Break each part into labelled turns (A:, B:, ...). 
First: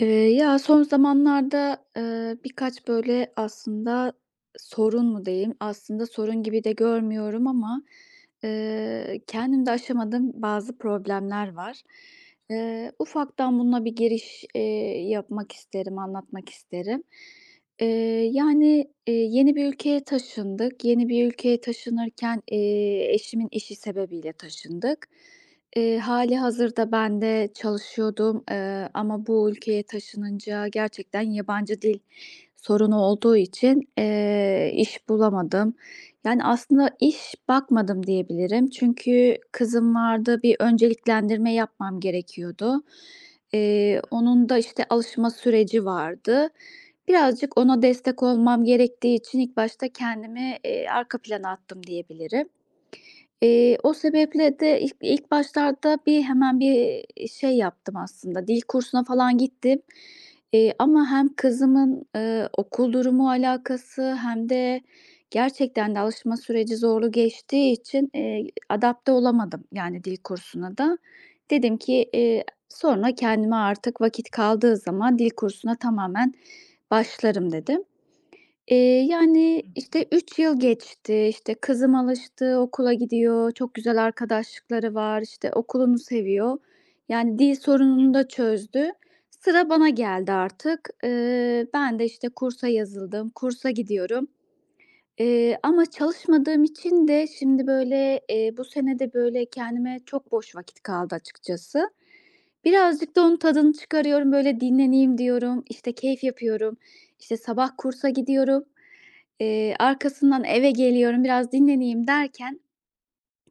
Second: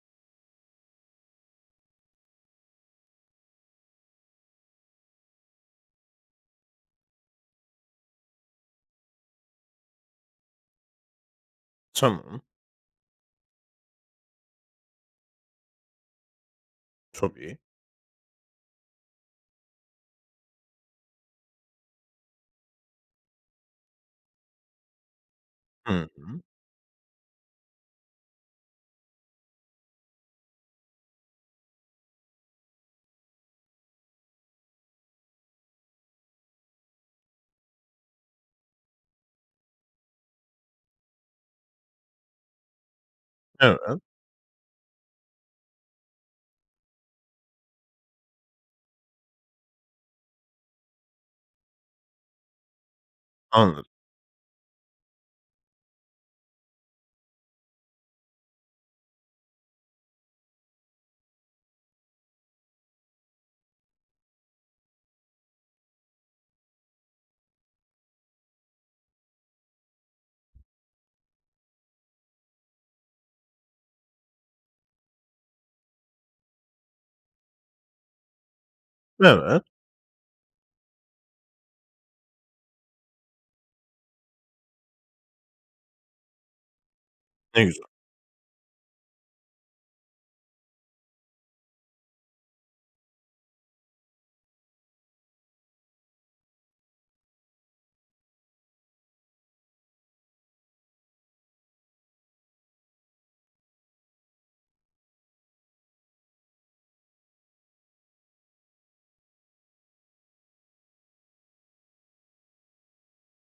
A: Eee, ya, son zamanlarda, birkaç böyle aslında sorun mu diyeyim, aslında sorun gibi de görmüyorum ama, kendimde aşamadığım bazı problemler var.
B: Tamam.
A: Ufaktan bununla bir giriş, yapmak isterim, anlatmak isterim.
B: Tabii.
A: Yani, yeni bir ülkeye taşındık. Yeni bir ülkeye taşınırken, eşimin işi sebebiyle taşındık.
B: Hı
A: Hali
B: hı.
A: hazırda ben de çalışıyordum, ama bu ülkeye taşınınca gerçekten yabancı dil sorunu olduğu için, iş bulamadım. Yani, aslında iş bakmadım diyebilirim. Çünkü kızım vardı, bir önceliklendirme yapmam gerekiyordu.
B: Evet,
A: Onun da, işte, alışma süreci vardı. Birazcık ona destek olmam gerektiği için ilk başta kendimi, arka plana attım diyebilirim. Eee,
B: anladım.
A: o sebeple de ilk başlarda bir hemen bir şey yaptım aslında, dil kursuna falan gittim. Ama hem kızımın, okul durumu alakası hem de gerçekten de alışma süreci zorlu geçtiği için, adapte olamadım yani dil kursuna da. Dedim ki, sonra kendime artık vakit kaldığı zaman dil kursuna tamamen başlarım dedim. Eee,
B: Evet,
A: yani, işte, 3 yıl geçti, işte, kızım alıştı, okula gidiyor, çok güzel arkadaşlıkları var, işte, okulunu seviyor. Yani, dil
B: ne güzel.
A: sorununu da çözdü. Sıra bana geldi artık. Ben de, işte, kursa yazıldım, kursa gidiyorum. Ama çalışmadığım için de şimdi, böyle, bu sene de, böyle, kendime çok boş vakit kaldı açıkçası. Birazcık da onun tadını çıkarıyorum, böyle, dinleneyim diyorum, işte, keyif yapıyorum, işte, sabah kursa gidiyorum, arkasından eve geliyorum, biraz dinleneyim derken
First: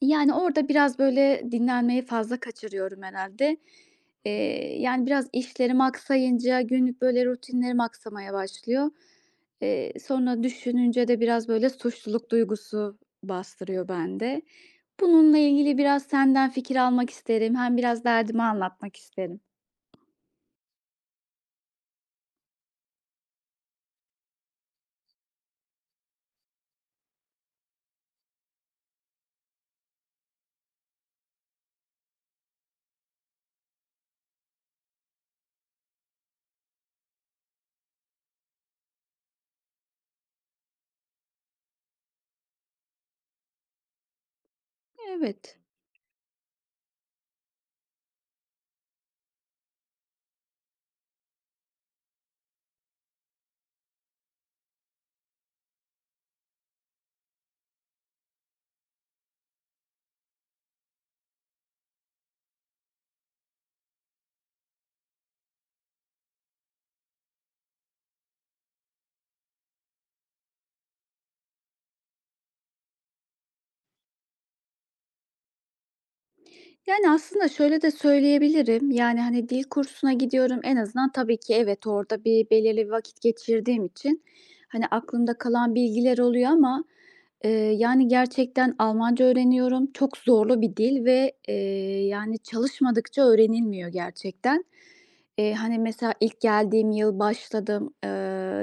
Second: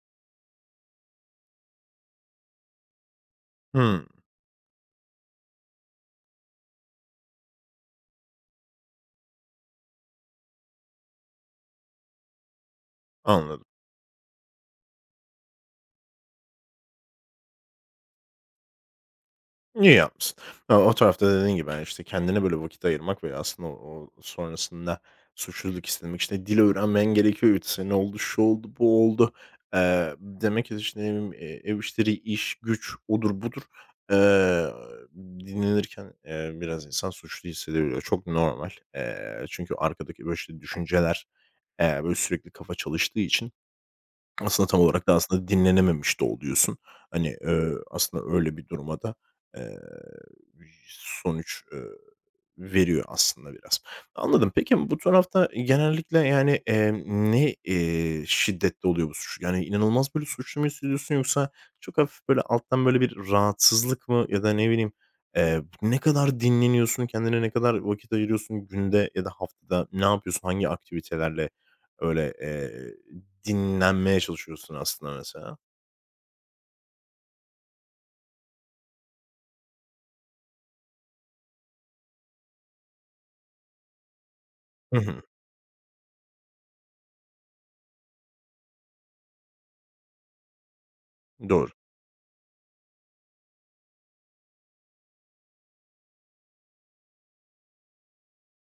A: yani, orada biraz, böyle, dinlenmeyi fazla kaçırıyorum herhâlde.
B: Hımm,
A: Yani, biraz işlerim aksayınca günlük, böyle, rutinlerim aksamaya başlıyor. Sonra düşününce de biraz, böyle, suçluluk duygusu
B: anladım.
A: bastırıyor bende. Bununla ilgili biraz senden fikir almak isterim. Hem biraz derdimi anlatmak isterim.
B: İyi yapmışsın. A, o tarafta dediğin gibi, hani, işte, kendine böyle vakit ayırmak ve aslında o sonrasında suçluluk istememek, işte, dil öğrenmen gerekiyor, İşte ne oldu, şu oldu, bu oldu. Demek ki, işte, ne bileyim, ev işleri, iş, güç, odur budur. Eee, Dinlenirken, biraz insan suçlu hissedebiliyor. Çok normal. Çünkü arkadaki, böyle, işte, düşünceler, böyle, sürekli kafa çalıştığı için aslında tam olarak da aslında
A: Evet.
B: dinlenememiş de oluyorsun. Hani, aslında öyle bir duruma da, eee, sonuç, veriyor aslında biraz. Anladım. Peki bu tarafta genellikle, yani, ne, şiddette oluyor bu suç? Yani, inanılmaz böyle suçlu mu hissediyorsun yoksa çok hafif böyle alttan böyle bir rahatsızlık mı ya da ne bileyim, ne kadar dinleniyorsun, kendine ne kadar vakit ayırıyorsun günde ya da haftada? Ne yapıyorsun? Hangi aktivitelerle öyle, dinlenmeye çalışıyorsun aslında mesela.
A: Yani, aslında şöyle de söyleyebilirim, yani, hani, dil kursuna gidiyorum. En azından tabii ki evet, orada bir belirli bir vakit geçirdiğim için, hani,
B: Hı hı.
A: aklımda kalan bilgiler oluyor ama, eee, yani, gerçekten Almanca öğreniyorum. Çok zorlu bir dil ve,
B: Doğru.
A: yani, çalışmadıkça öğrenilmiyor gerçekten. Hani, mesela ilk geldiğim yıl başladım,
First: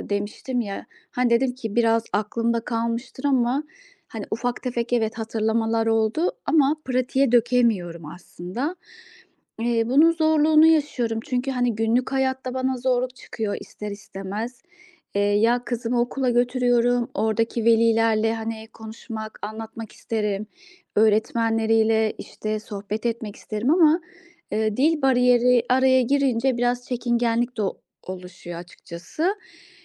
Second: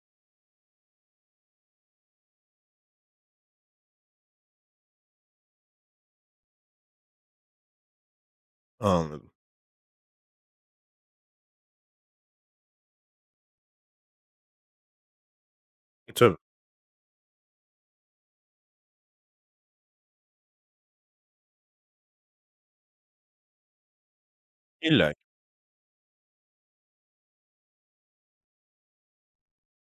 A: demiştim ya, hani, dedim ki biraz aklımda kalmıştır ama, hani, ufak tefek evet hatırlamalar oldu ama pratiğe dökemiyorum aslında.
B: Anladım.
A: Bunun zorluğunu yaşıyorum çünkü, hani, günlük hayatta bana zorluk çıkıyor ister istemez. Ya kızımı
B: E,
A: okula
B: tabii.
A: götürüyorum, oradaki velilerle, hani, konuşmak, anlatmak isterim. Öğretmenleriyle, işte, sohbet etmek isterim, ama dil
B: İlla ki.
A: bariyeri araya girince biraz çekingenlik de o oluşuyor açıkçası.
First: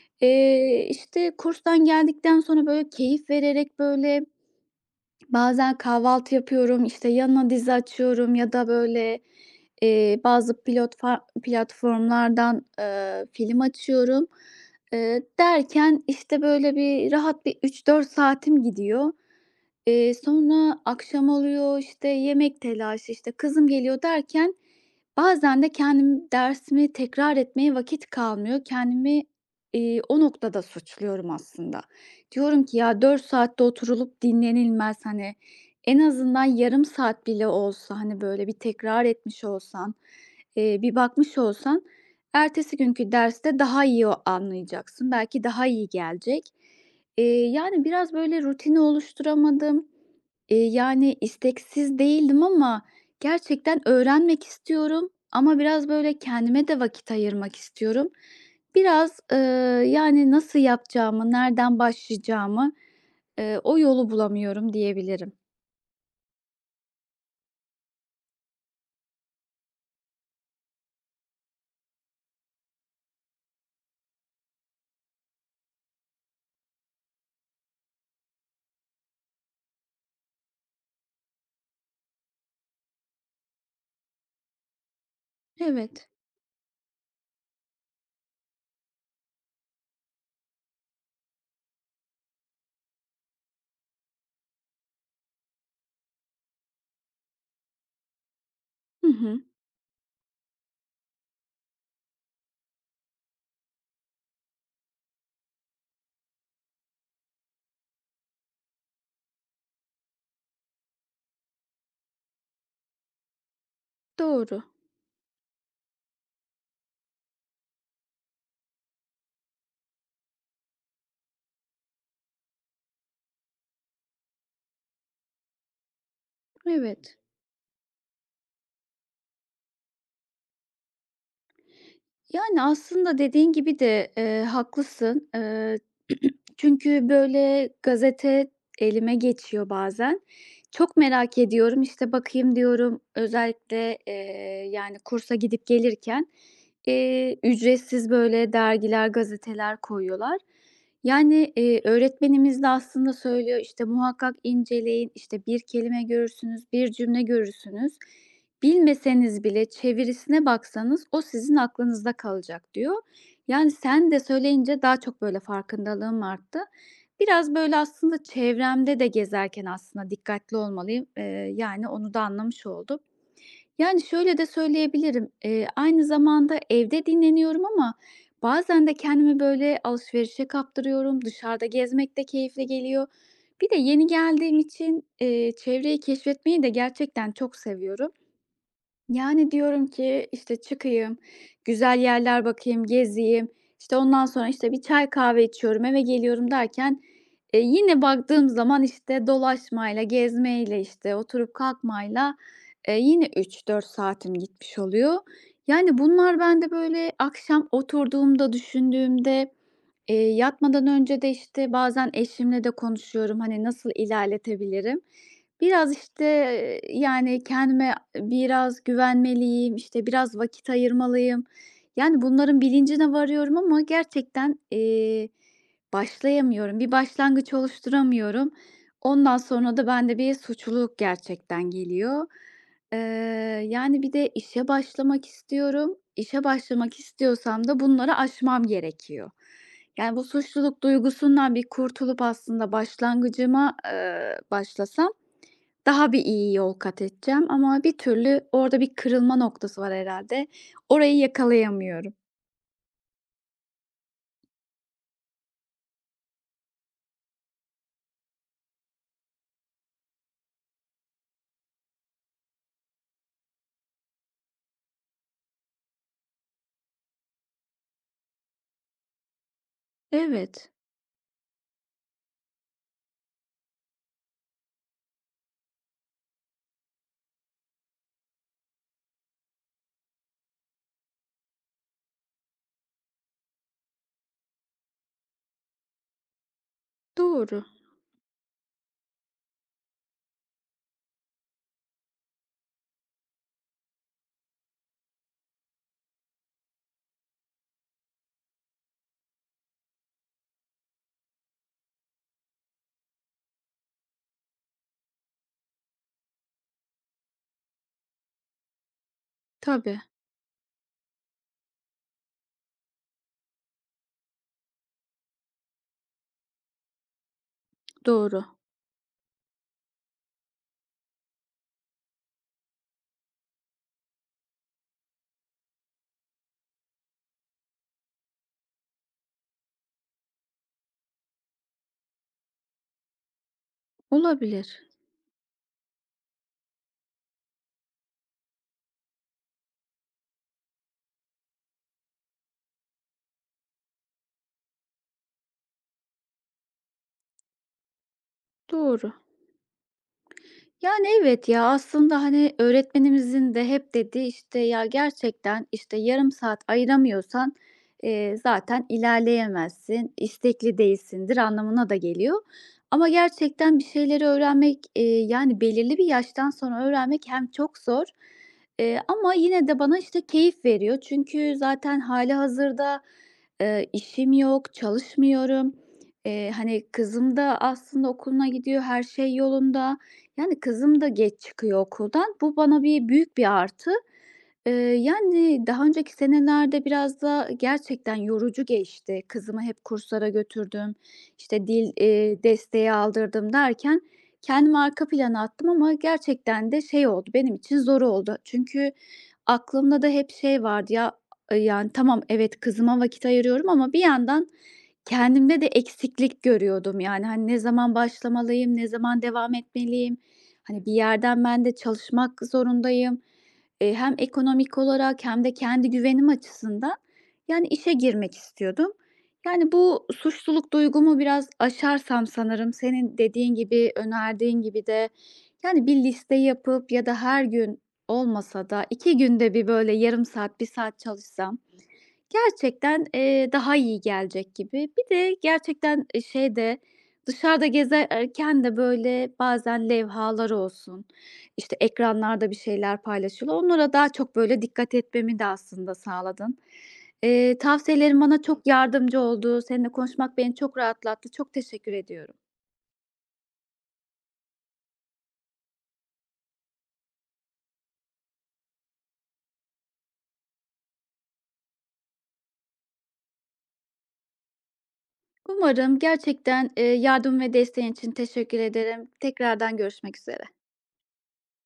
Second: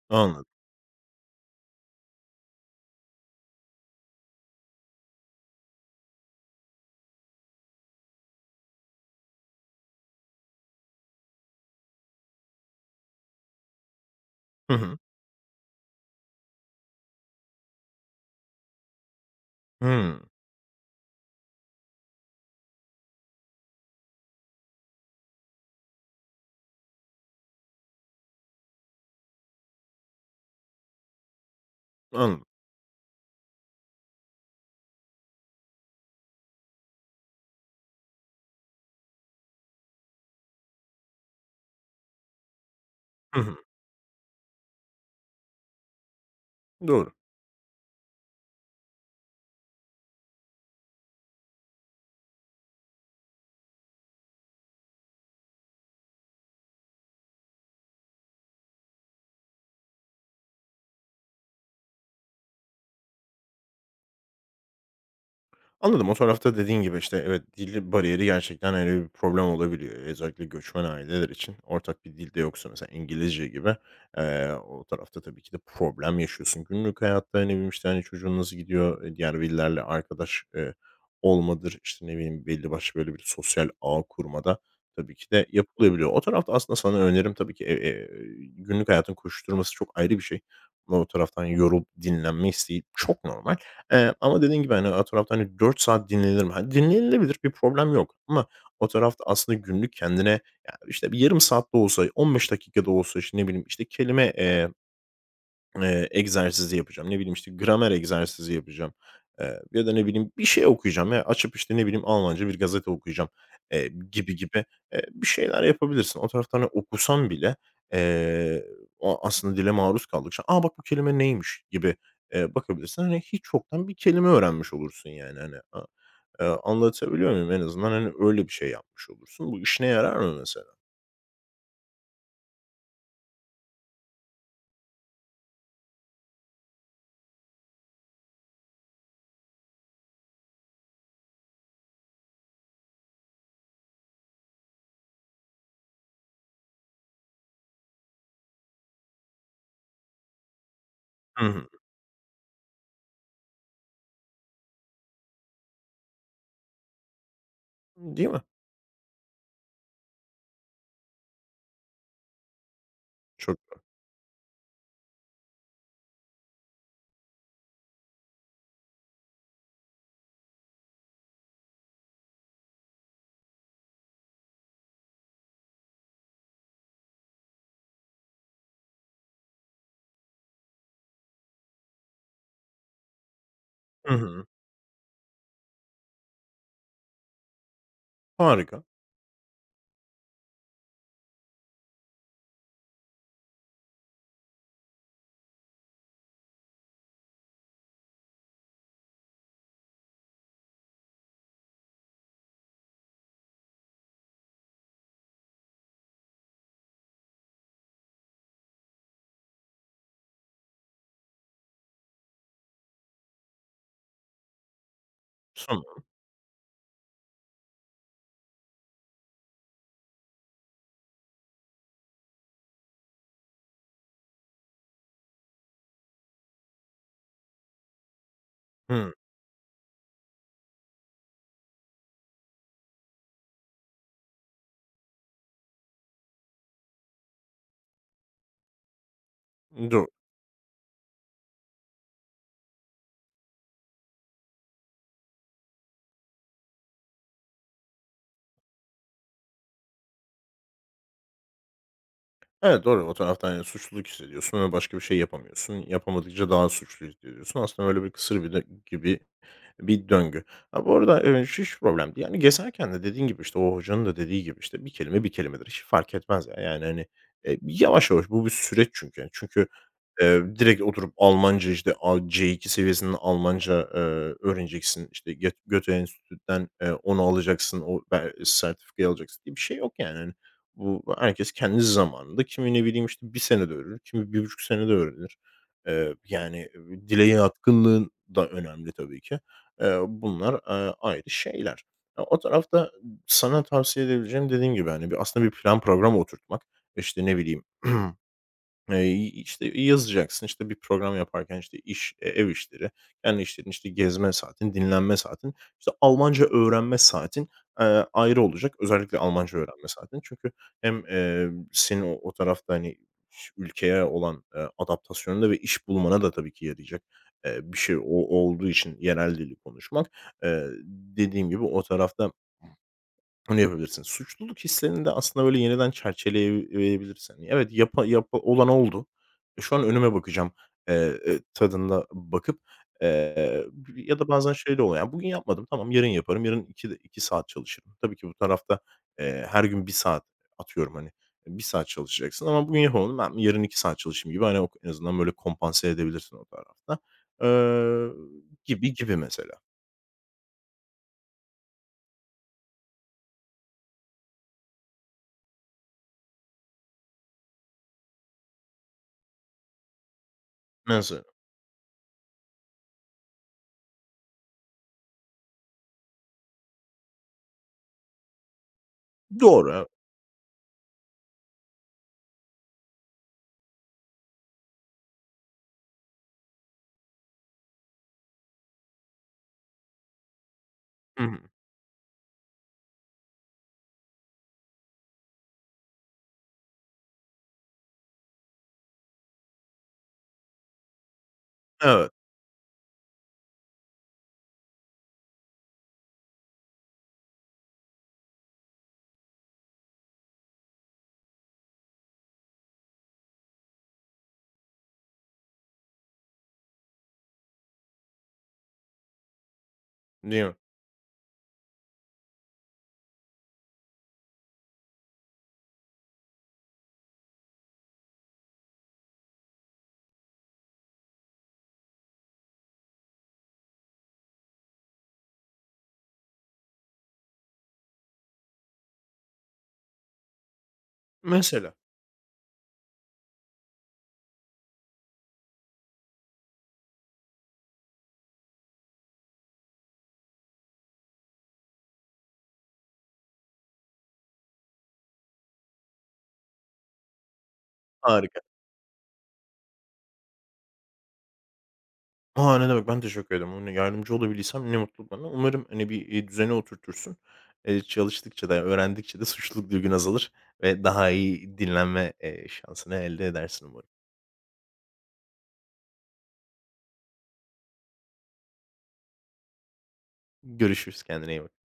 B: Anladım.
A: İşte, kurstan geldikten sonra, böyle, keyif vererek, böyle, bazen kahvaltı yapıyorum, işte, yanına dizi açıyorum ya da, böyle, bazı pilotfa platformlardan, film açıyorum.
B: Hı hı.
A: Derken, işte, böyle, bir rahat bir 3-4 saatim gidiyor.
B: Hımm.
A: Sonra akşam oluyor, işte, yemek telaşı, işte, kızım geliyor derken bazen de kendim dersimi tekrar etmeye vakit kalmıyor. Kendimi, o noktada suçluyorum aslında.
B: Anladım.
A: Diyorum ki ya 4 saatte oturulup dinlenilmez, hani, en azından yarım saat bile olsa, hani, böyle, bir tekrar etmiş olsan, bir bakmış olsan ertesi günkü
B: Hı hı.
A: derste daha iyi o anlayacaksın. Belki daha iyi gelecek.
B: Doğru.
A: Yani, biraz, böyle, rutini oluşturamadım. Yani, isteksiz değildim ama gerçekten öğrenmek istiyorum ama biraz, böyle, kendime de vakit ayırmak istiyorum. Biraz, yani, nasıl yapacağımı, nereden başlayacağımı, o yolu bulamıyorum diyebilirim.
B: Anladım. O tarafta dediğin gibi, işte, evet, dil bariyeri gerçekten öyle bir problem olabiliyor. Özellikle göçmen aileler için ortak bir dilde yoksa mesela İngilizce gibi, o tarafta tabii ki de problem yaşıyorsun. Günlük hayatta, ne bileyim, işte, hani, çocuğun nasıl gidiyor, diğer velilerle arkadaş, olmadır, işte, ne bileyim, belli başlı böyle bir sosyal ağ kurmada tabii ki de
A: Evet.
B: yapılabiliyor. O tarafta aslında sana önerim tabii ki, günlük hayatın koşuşturması çok ayrı bir şey. O taraftan yorulup dinlenme isteği çok normal. Ama dediğin gibi, hani, o tarafta, hani, 4 saat dinlenilir mi? Hani, dinlenilebilir, bir problem yok ama o
A: Hı
B: tarafta
A: hı.
B: aslında günlük kendine, ya, işte, bir yarım saat de olsa, 15 dakika da olsa, işte, ne bileyim, işte, kelime, egzersizi yapacağım. Ne bileyim, işte, gramer egzersizi yapacağım, ya da ne bileyim bir şey okuyacağım ya açıp, işte, ne bileyim Almanca bir gazete okuyacağım, gibi
A: Doğru.
B: gibi, bir şeyler yapabilirsin. O taraftan hani, okusan bile, eee, o aslında dile maruz kaldıkça, "Aa bak bu kelime neymiş?" gibi, bakabilirsin. Hani, hiç yoktan bir kelime öğrenmiş olursun yani, hani. A
A: Evet.
B: Anlatabiliyor muyum? En azından, hani, öyle bir şey yapmış olursun. Bu işine yarar mı mesela?
A: Yani, aslında dediğin gibi de, haklısın. Çünkü, böyle, gazete elime geçiyor bazen. Çok merak ediyorum, işte, bakayım diyorum. Özellikle, yani, kursa gidip gelirken, ücretsiz, böyle, dergiler, gazeteler koyuyorlar.
B: Hı
A: Yani,
B: hı.
A: öğretmenimiz de aslında söylüyor, işte, "Muhakkak inceleyin, işte, bir kelime görürsünüz, bir cümle görürsünüz."
B: Değil mi?
A: Bilmeseniz bile çevirisine baksanız o sizin aklınızda kalacak diyor.
B: Çok
A: Yani sen de söyleyince daha çok böyle farkındalığım arttı. Biraz böyle aslında çevremde de gezerken aslında dikkatli olmalıyım. Yani onu da anlamış oldum. Yani şöyle de söyleyebilirim. Aynı zamanda evde dinleniyorum ama bazen de kendimi böyle alışverişe kaptırıyorum. Dışarıda gezmek de keyifli geliyor. Bir de yeni
B: Hı hı.
A: geldiğim için çevreyi keşfetmeyi de gerçekten çok seviyorum.
B: Harika.
A: Yani, diyorum ki, işte, çıkayım, güzel yerler bakayım, gezeyim, işte, ondan sonra, işte, bir çay kahve içiyorum, eve geliyorum derken, yine baktığım zaman, işte, dolaşmayla, gezmeyle, işte, oturup kalkmayla, yine üç dört saatim gitmiş oluyor. Yani, bunlar bende, böyle, akşam oturduğumda, düşündüğümde, yatmadan önce de, işte, bazen eşimle de konuşuyorum, hani, nasıl ilerletebilirim. Biraz,
B: Tamam.
A: işte, yani, kendime biraz güvenmeliyim, işte, biraz vakit ayırmalıyım. Yani, bunların bilincine varıyorum ama gerçekten, başlayamıyorum. Bir başlangıç oluşturamıyorum.
B: Hıı.
A: Ondan sonra da bende bir suçluluk gerçekten geliyor. Eee, yani, bir de işe başlamak istiyorum. İşe başlamak istiyorsam da bunları aşmam gerekiyor.
B: Do
A: Yani, bu suçluluk duygusundan bir kurtulup aslında başlangıcıma, başlasam daha bir iyi yol kat edeceğim ama bir türlü orada bir kırılma noktası var herhalde. Orayı yakalayamıyorum.
B: Evet, doğru. O taraftan, yani, suçluluk hissediyorsun ve başka bir şey yapamıyorsun. Yapamadıkça daha suçlu hissediyorsun. Aslında öyle bir kısır bir de gibi bir döngü. Ha, bu arada, şu hiç problem değil. Yani, gezerken de dediğin gibi, işte, o hocanın da dediği gibi, işte, bir kelime bir kelimedir. Hiç fark etmez ya. Yani, hani, yavaş yavaş bu bir süreç çünkü. Yani, çünkü,
A: Evet,
B: direkt oturup Almanca, işte, A C2 seviyesinde Almanca, öğreneceksin. İşte, Goethe Enstitü'den, onu alacaksın, o sertifikayı alacaksın diye bir şey yok yani, hani. Bu herkes kendi zamanında kimi, ne bileyim, işte, 1 senede öğrenir, kimi 1,5 senede öğrenir. Yani, dile
A: doğru.
B: yatkınlığın da önemli tabii ki. Bunlar, ayrı şeyler. O tarafta sana tavsiye edebileceğim dediğim gibi, hani, bir aslında bir plan program oturtmak, işte, ne bileyim Eee, işte, yazacaksın, işte, bir program yaparken, işte, iş, ev işleri, kendi işlerin, işte, gezme saatin, dinlenme saatin, işte, Almanca öğrenme saatin, ayrı olacak. Özellikle Almanca öğrenme
A: Tabii,
B: saatin. Çünkü hem, senin o tarafta, hani, ülkeye olan, adaptasyonunda ve iş bulmana da tabii ki yarayacak, bir şey o
A: doğru.
B: olduğu için yerel dili konuşmak. Dediğim gibi o tarafta onu yapabilirsin. Suçluluk hislerini de aslında böyle yeniden çerçeveleyebilirsin. Hani, evet, yapa yapa olan oldu. Şu an önüme bakacağım, tadında bakıp, eee, ya da bazen şey de
A: Olabilir.
B: oluyor. Yani bugün yapmadım, tamam yarın yaparım. Yarın iki de 2 saat çalışırım. Tabii ki bu tarafta, her gün bir saat atıyorum hani, bir saat çalışacaksın ama bugün yapamadım. Ben yarın 2 saat çalışayım gibi hani en azından böyle kompanse edebilirsin o tarafta. Eee, Gibi
A: Doğru.
B: gibi mesela.
A: Yani, evet, ya, aslında, hani, öğretmenimizin de hep dediği, işte, ya, gerçekten, işte, yarım saat ayıramıyorsan, zaten ilerleyemezsin, istekli
B: Mesela.
A: değilsindir anlamına da geliyor. Ama gerçekten bir şeyleri öğrenmek, yani, belirli bir yaştan sonra öğrenmek hem çok zor, ama yine
B: Doğru.
A: de
B: Evet.
A: bana, işte, keyif veriyor. Çünkü zaten hâlihazırda, işim yok, çalışmıyorum. Hani, kızım da aslında okuluna gidiyor, her şey yolunda. Yani, kızım da
B: Hı hı.
A: geç çıkıyor okuldan. Bu bana bir büyük bir artı. Yani, daha önceki senelerde biraz da gerçekten yorucu geçti. Kızımı hep kurslara götürdüm, işte, dil,
B: Evet.
A: desteği aldırdım derken kendimi arka plana attım ama gerçekten de şey oldu, benim için zor oldu. Çünkü aklımda da hep şey vardı, ya, yani, tamam, evet, kızıma vakit ayırıyorum ama bir yandan kendimde de eksiklik görüyordum. Yani, hani, ne zaman başlamalıyım, ne zaman devam etmeliyim?
B: Değil mi?
A: Hani, bir yerden ben de çalışmak zorundayım. Hem ekonomik olarak hem de kendi güvenim açısından, yani, işe girmek istiyordum. Yani, bu suçluluk duygumu biraz aşarsam sanırım senin dediğin gibi, önerdiğin gibi de, yani, bir liste yapıp ya da her gün olmasa da 2 günde bir böyle yarım saat, bir saat çalışsam
B: Mesela.
A: Gerçekten, daha iyi gelecek gibi. Bir de gerçekten, şeyde, dışarıda gezerken de, böyle, bazen levhalar olsun, işte, ekranlarda bir şeyler paylaşılıyor. Onlara daha çok, böyle, dikkat etmemi de aslında sağladın. Tavsiyelerin
B: Harika.
A: bana çok yardımcı oldu. Seninle konuşmak beni çok rahatlattı. Çok teşekkür ediyorum.
B: A! Ne demek, ben teşekkür ederim. Hani, yardımcı olabildiysem ne mutlu bana. Umarım, hani, bir, düzene oturtursun. Çalıştıkça da öğrendikçe de suçluluk duygun azalır ve daha iyi dinlenme, şansını elde edersin umarım.
A: Umarım gerçekten, yardım ve desteğin için teşekkür ederim. Tekrardan görüşmek üzere.
B: Görüşürüz, kendine iyi bak.